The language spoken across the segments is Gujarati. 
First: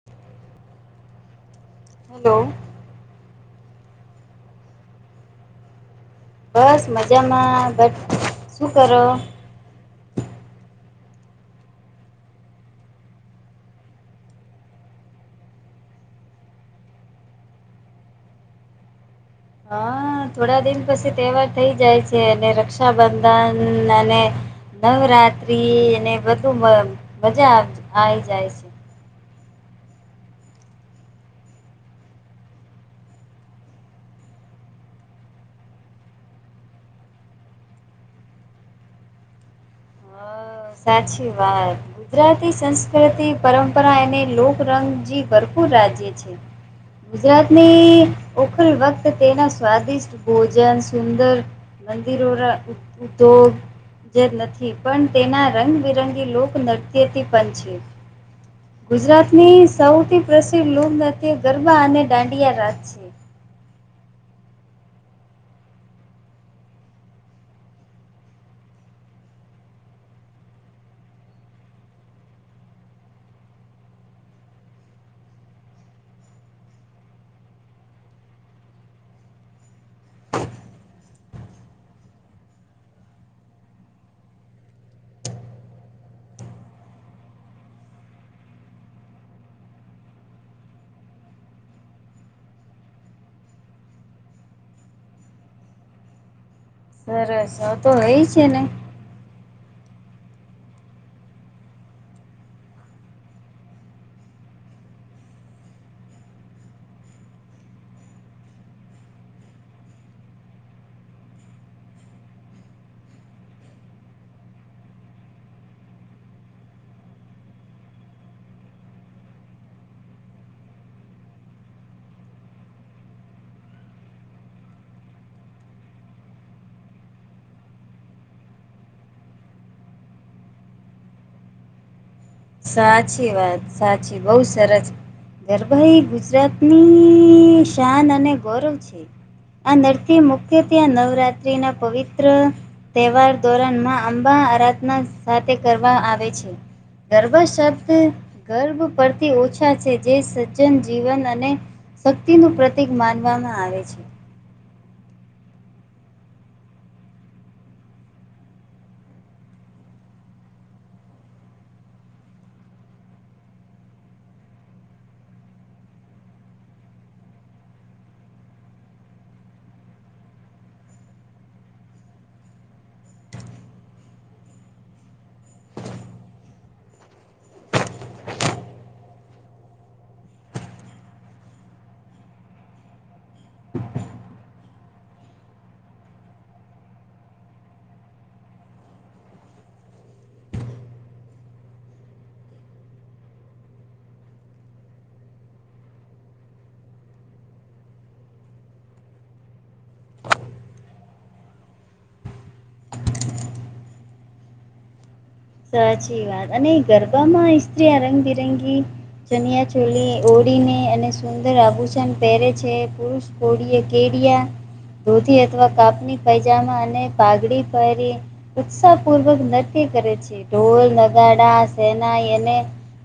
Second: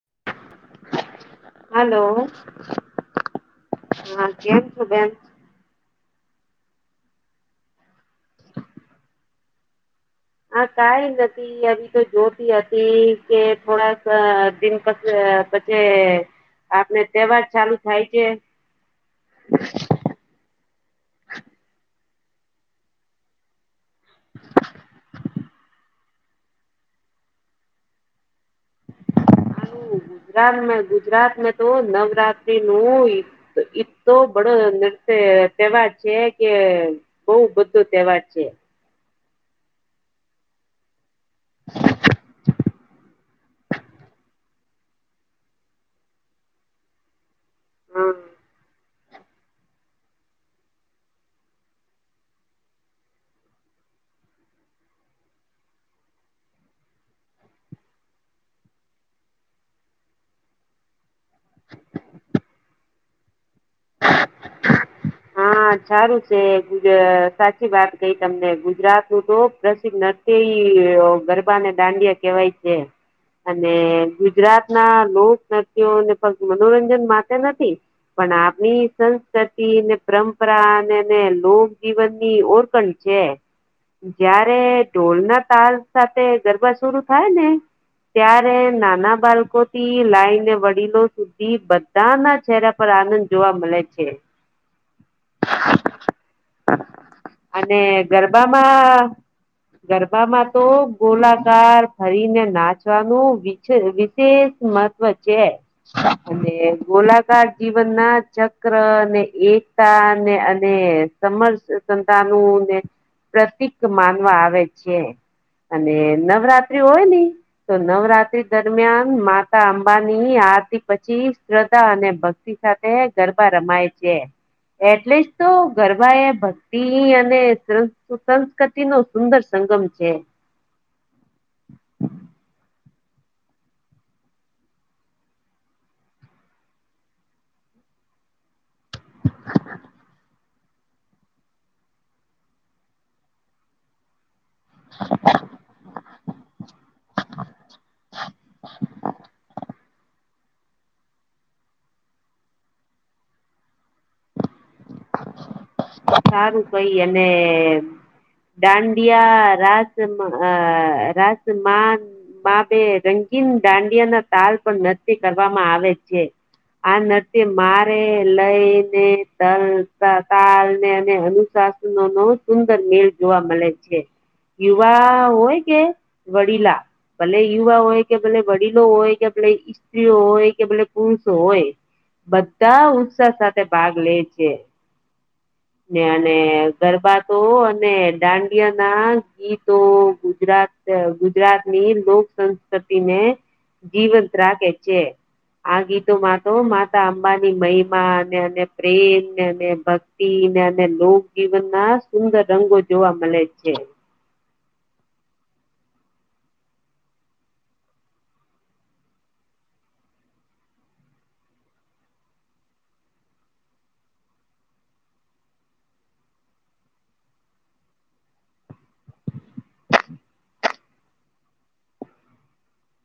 [unintelligible] હલો હેલો હા કેમ છુ, બેન બસ મજામાં બટ શું કરો હા, કઈ નથી આવી તો જોતી હતી કે થોડાક દિન પછી કે આપણે તહેવાર ચાલુ થાય છે. [unintelligible] હા થોડા દિન પછી તહેવાર થઇ જાય છે અને રક્ષાબંધન નવરાત્ર્રી ને બધુ મજા આવી જાય છે. હ. ગુજરાત ગુજરાત તો નવરાત્રી નું તો એ તો બડો નૃત્ય તહેવાર છે. કે બઉ બધો તહેવાર છે. તો સાચી વાત. ગુજરાતી સંસ્કૃતિ પરંપરા એને લોકરંગજી ભરપૂર રાજ્ય છે. ગુજરાતની હમ ઓખલ વત તેના સ્વાદિષ્ટ ભોજન સુંદર મંદિરોના ઉદ્યોગ જે નથી પણ તેના રંગબિરંગી લોકનૃત્યથી પણ છે. ગુજરાતની સૌથી પ્રસિદ્ધ લોકનાત્ય ગરબા અને દાંડિયા રાજ છે. હા સારું છે. સાચી વાત કઈ તમને ગુજરાત નું તો પ્રસિદ્ધ ન તે ગરબાને દાંડિયા કેવાય છે. અને ગુજરાત ના લોક નત્યોને ફત મનોરંજન માટે નથી. પણ આપણી સંસ્કૃતિને પરંપરા અનેને લોક જીવનની ઓરખણ છે. જયારે ઢોલ, ના તાર સાથે ગરબા શરુ થાય ને ત્યારે નાના બાળકો થી લાઈને વડીલો સુધી બ ત ના ચહેરા પર આનંદ જોવા મળે છે. સરસ હવે અને તો હોય છે ને ગરબામાં ગરબામાં તો ગોલાકાર ફરીને નાચવાનું વિશેષ મહત્વ છે. અને ગોલાકાર જીવન ના ચક્ર ને એક તા ને અને સમર્સ સંતાનોને પ્રતીક માનવા આવે છે અને નવરાત્રિ હોય ને તો નવરાત્રી દરમિયાન માતા અંબાની આરતી પછી શ્રદ્ધા અને ભક્તિ સાથે ગરબા રમાય છે. એટલે જ તો ગરબા એ ભક્તિ અને સુસસ્કૃતિ નો સુંદર સંગમ છે. સાચી વાત સાચી બહુ સરસ. ગરભાઈ ગુજરાતની શાન અને ગૌરવ છે. આ નરથી મુખ્ય ત્યાં નવરાત્ર્રીના પવિત્ર તહેવાર દોરણ માં અંબા આરાધના સાથે કરવા આવે છે. ગર્ભ શબ્દ ગર્ભ પરથી ઓછા છે, જે સ જન જીવન અને શક્તિનું પ્રતિક માનવામાં આવે છે. સારું કઈ અને ડાંડિયા રાસ રાસમાન બા બે રંગીન દાંડિયા ના તાલ પણ નકી કરવામાં આવે છે. આ નત્ય મારે લઈ તે તલ તાલને અને અનુશાસનો નો સુંદર મેળ જોવા મળે છે. યુવા હોય કે વડીલા ભલે યુવા હોય કે ભલે વડીલો હોય કે ભલે સ્ત્રીઓ હોય કે ભલે પુરુષો હોય બધા ઉત્સાહ સાથે ભાગ લે છે. [unintelligible] અને ગરબાતો અને દાંડિયા ના ગીતો ગુજરાત ગુજરાત ની લોક સંસ્કૃતિને જીવંત રાખે છે આ ગીતોમાં તો માતા અંબાની મહિમા પ્રેમ ને, ભક્તિ ને, અને લોક જીવન ના સુંદર રંગો જોવા મળે છે. સાચી વાત અને ગરબામાં સ્ત્રી રંગ બિરંગી ચનિયા ચોલી ઓળીને અને સુંદર આભૂષણ પહેરે છે પુરુષ કોડીએ કેડીયા ધોતી અથવા કાપની પજામા અને પાઘડી પહેરી ઉત્સાહ પૂર્વક નક્કી કરે છે ઢોલ, નગાડા, સેહણા એને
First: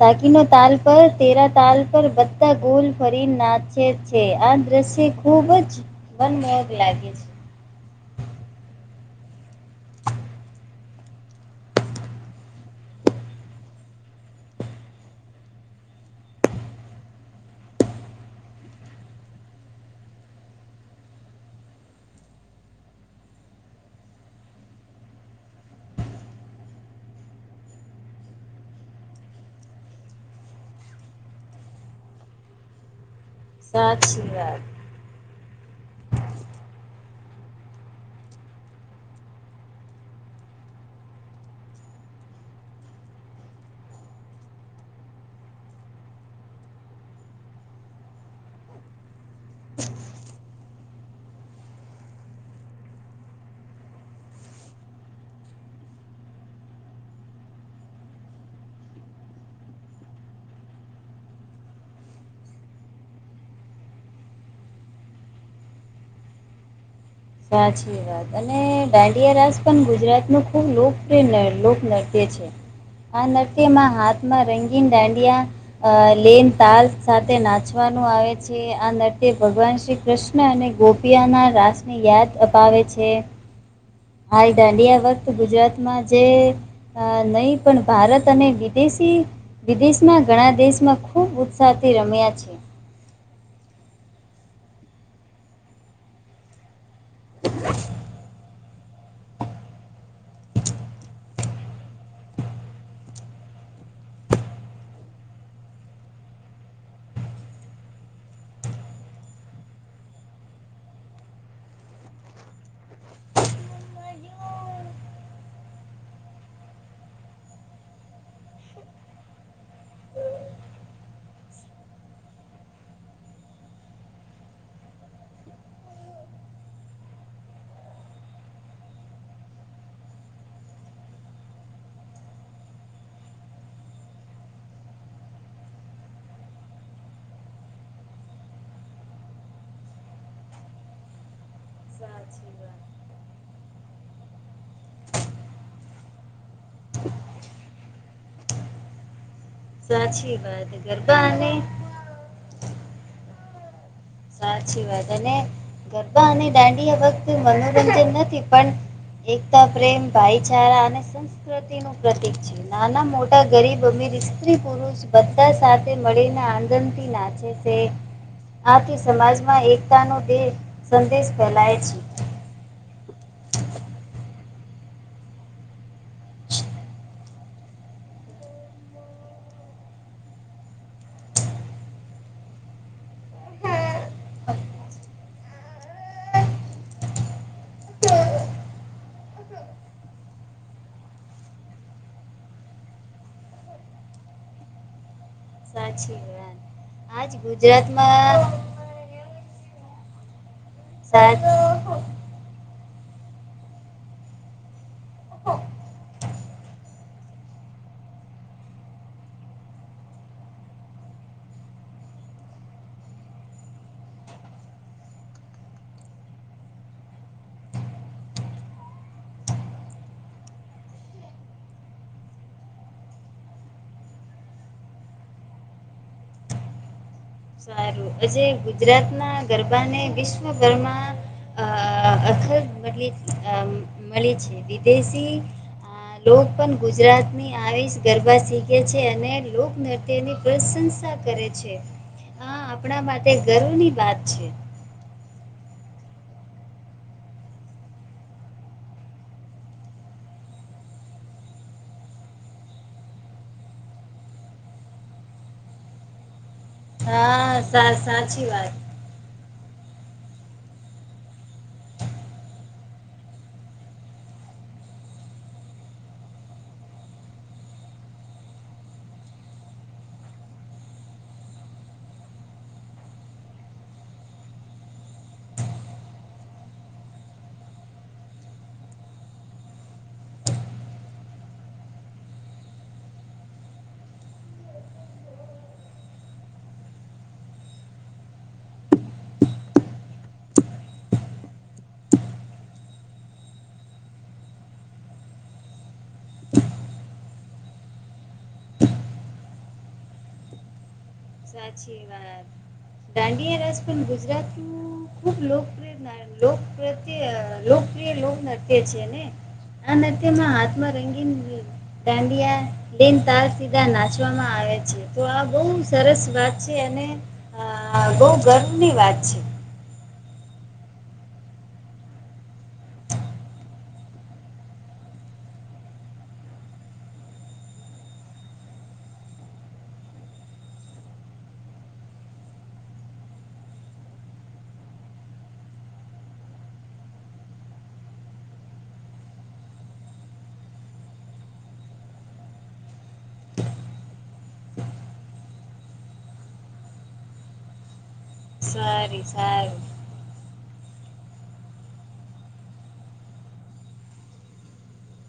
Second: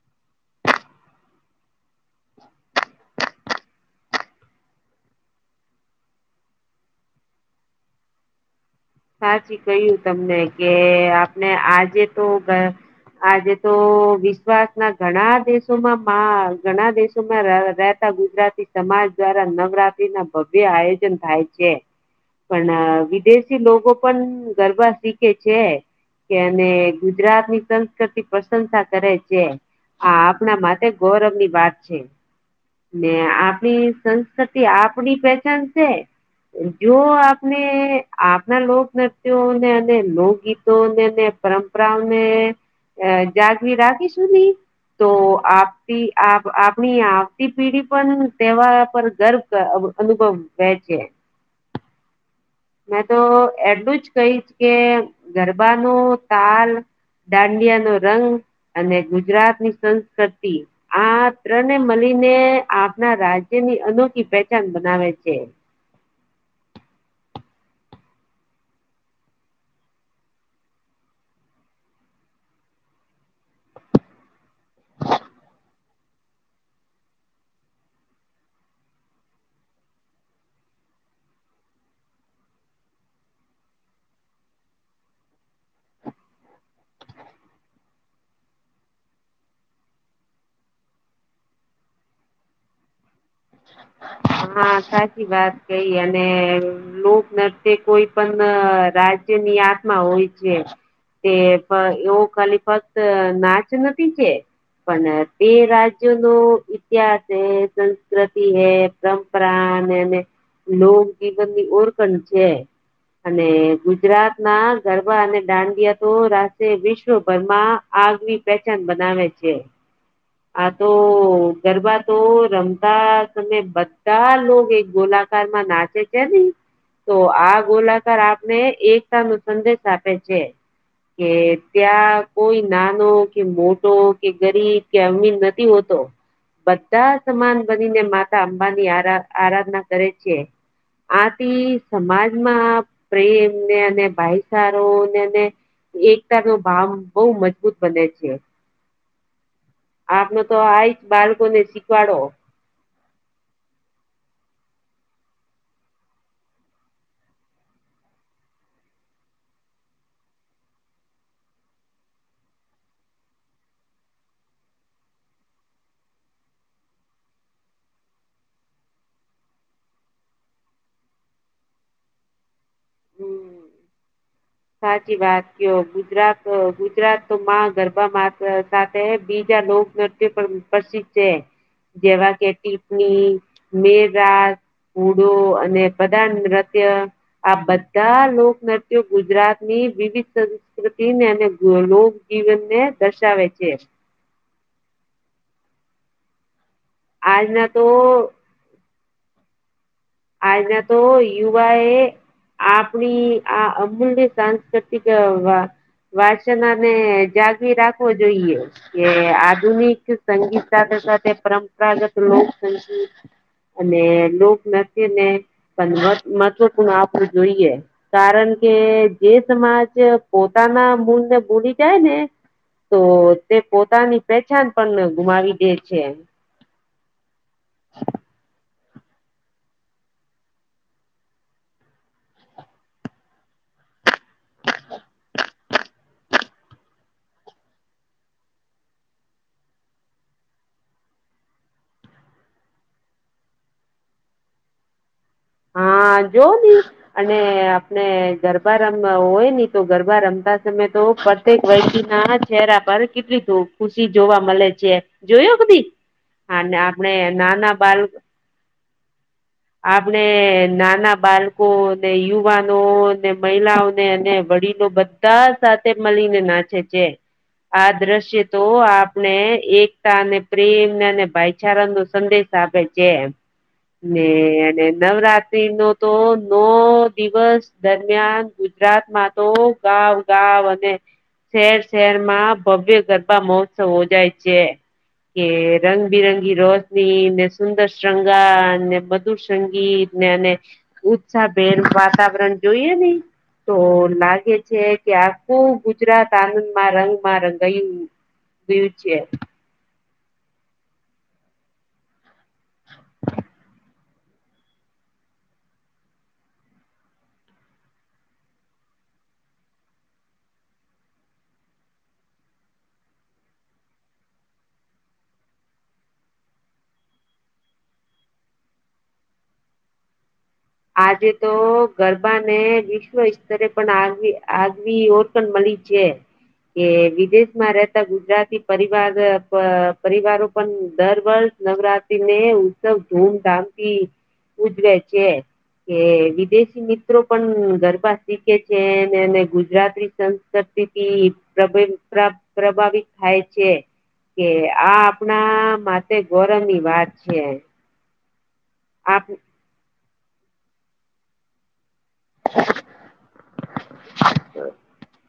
તાકીનો તાલ પર તેરા તાલ પર બદધા ગોલ ફરીન નાચે છે આ દ્રશ્ય ખુબ જ મનમોહક લાગે છે‌. સાચી કહ્યું તમને કે આપણે આજે તો આજે તો વિશ્વાસ ના ઘણા દેશોમાં ઘણા દેશોમાં ગુજરાતી સમાજ દ્વારા નવરાત્રી ના ભવ્ય આયોજન થાય છે. પણ વિદેશી લોકો પણ ગરબા શીખે છે. કે અને ગુજરાત ની સંસ્કૃતિ પ્રશંસા કરે છે. હા આપણા માટે ગૌરવ ની વાત છે. ને આપણી સાચી સંસ્કૃતિ વાત આપણી પહેચાન. જો આપને આપણા લોકનૃત્યને અને લોકગીતોને પરંપરાઓને અ જાગવી રાખીશુંધી તો આપ આપણી આવતી પેઢી પણ તેવા પર ગર્વ અનુભવ વે છે. મેં તો એટલું જ કહીશ કે ગરબા નુ તાલ દાંડિયા નો રંગ અને ગુજરાતની સંસ્કૃતિ આ ત્રને મળીને આપના રાજ્યની અનોખી પહેચાન બનાવે છે. સાચીએ અને દાંડિયા રાસ પણ ગુજરાત નું ખુબ લોકપ્રિય લોકનૃત્ય છે. આ નૃત્યમાં હાથમાં રંગીન ડાંડિયા અ લેન તાલ સાથે નાચવાનું આવે છે આ નર્ત્ય ભગવાન શ્રી કૃષ્ણ અને ગોપિયાના રાસને યાદ અપાવે છે. હા દાંડીયા વખત ગુજરાતમાં જે અ નહી પણ ભારત અને વિદેશી વિદેશમાં ઘણા દેશમાં ખૂબ ઉત્સાહથી રમ્યા છે. હા સાચી વાત કઈ અને લોક નૃત્યો કોઈ પણ રાજ્યની આત્માં હોય છે. તે એવું કલી ફક્ત નાચ નથી છે પણ તે રાજ્યો નો ઇતિહાસ હે, સંસ્કૃતિ હૈ. પરંપરા અને એ લોક જીવનની ઓળખણ છે. અને ગુજરાત ના ગરબા અને દાંડિયા તો રા વિશ્વભરમાં આગવી પહેચાન બનાવે છે. આ તો ગરબા તો રમતા તમે બધ બધા લોગ એક ગોલાકારમાં નાચે છે નને તો આ ગોલાકાર આપને એકતા નો સંદેશ આપે છે. કે ત્યાં કોઈ નાનો કે મોટો કે ગરીબ કે અમીર નથી હોતો બધા સમાન બનીને માતા બાબા ની આ આરાધના કરે છે. આથી સમાજમાં પ્રેમ ને અને ભાઈચારો ને એકતા નો ભાવ બહુ મજબૂત બને છે. સાચી આપનો તો વાત આઈ જ ગરબા બાળકો અને ને શીખવાડો સાચી વાત અને ગરબા અને દાંડી આ વખતે મનોરંજન નથી પણ એકતા પ્રેમ ભાઈચારા અને સંસ્કૃતિ નું પ્રતિક છે. નાના-મોટા, ગરીબ-અમીર, સ્ત્રી-પુરુષ બધા સાથે મળીને આગંદથી નાચે આથી સમાજમાં એકતાનો સંદેશ ફેલાય છે. હમ સાચી વાત કયો ગુજરાત ગુજરાત તો માં ગરબા સાથે બીજા લોક પણ પ્રસિદ્ધ છે જેવા કે ટીપ્પણી, મેરાત હૂડો અને પ્રધા નૃત્ય આ બધા લોકનૃત્યો ગુજરાત ની વિવિધ સંસ્કૃતિને અને લોક જીવન ને દર્શાવે છે. સાચી વાત આજ આજના તો ગુજરાતમાં આજના તો સાત યુવા એ આપણી આ અમૂલ્ય સાંસ્કૃતિક વાસના ને જાગવી રાખવો જોઈએ કે આધુનિક સંગીત સાથે સાથે પરંપરાગત લોકસંગીત અને લોકનત્ય ને પણ મહત્વપૂર્ણ આપવું જોઈએ. કારણ કે જે સમાજ પોતાના મૂળ ને ભૂલી જાય ને તો તે પોતાની પહેચાન પણ ગુમાવી દે છે. સારું આજે ગુજરાત ના ગરબાને વિશ્વભરમાં અખર મળે મળે છે. વિદેશી લોક પણ ગુજરાતની આવી જ ગરબા શીખે છે અને લોકનત્ય તેની પ્રશંસા કરે છે. હા આપણા માટે ગર્વ ની વાત છે. હા જો અને આપણે ગરબા રમ હોય ની તો ગરબા રમતા સમય તો ક વયટી ના ચહેરા પર કેટલી ખુશી જોવા મળે છે જોયો બધી અને આપણેે હા નાના સા બાલ સાચી વાત આપણે નાના બાળકો ને યુવાનો ને મહિલાઓને અને વડીલો બધા ત સાથે મળીને નાચે છે. આ દ્રશ્ય તો આપણે એકતા અને પ્રેમને અને ભાઈચારા નો સંદેશ આપે છે ને અને નવરાત્ર ત્રી નો તો નો દિવસ દરમિયાન ગુજરાતમાં તો ગાવ ગાવ અને શહેર શહેર માં ભવ્ય ગરબા મહોત્સવ જાય છે. કે રંગબિરંગી રોશની ને સુંદર શૃંગાર ને મધુર સંગીત ઉત્સાહભેર વાતાવરણ જોઈએ નઈ. તો લાગે છે કે આખું ગુજરાત આનંદમાં રંગમાં રંગયું [unintelligible] છે. સાચી વાત દાંડિયા રાજ પણ ગુજરાતું ખુબ લોકપ્રિય લોકપ્રત્ય લોકપ્રિય લોકનૃત્ય છે ને. આમાં હાથમાં રંગીન દાંડિયા દિન તાર સીધા નાચવામાં આવે છે. તો આ બવ સરસ વાત છે અને બહુ ગર્વની વાત છે. આજે તો ગરબા ને વિશ્વ સ્તરે પણ આગ આગવી ઓ મળલી છેે. કે વિદેશમાં રહેતા ગુજરાતી પરિવાર પરિવારો પણ દર વર્ષ નવરાત્રી ને ઉત્સવ ધૂમધામ થી ઉજવે છે કે વિદેશી મિત્રો પણ ગરબા શીખે છે ગુજરાતી તીથી પ્રભાવિત થાય છે કે આ આપણા માટે ગૌરવ ની વાત છે સરી આપ સારી હ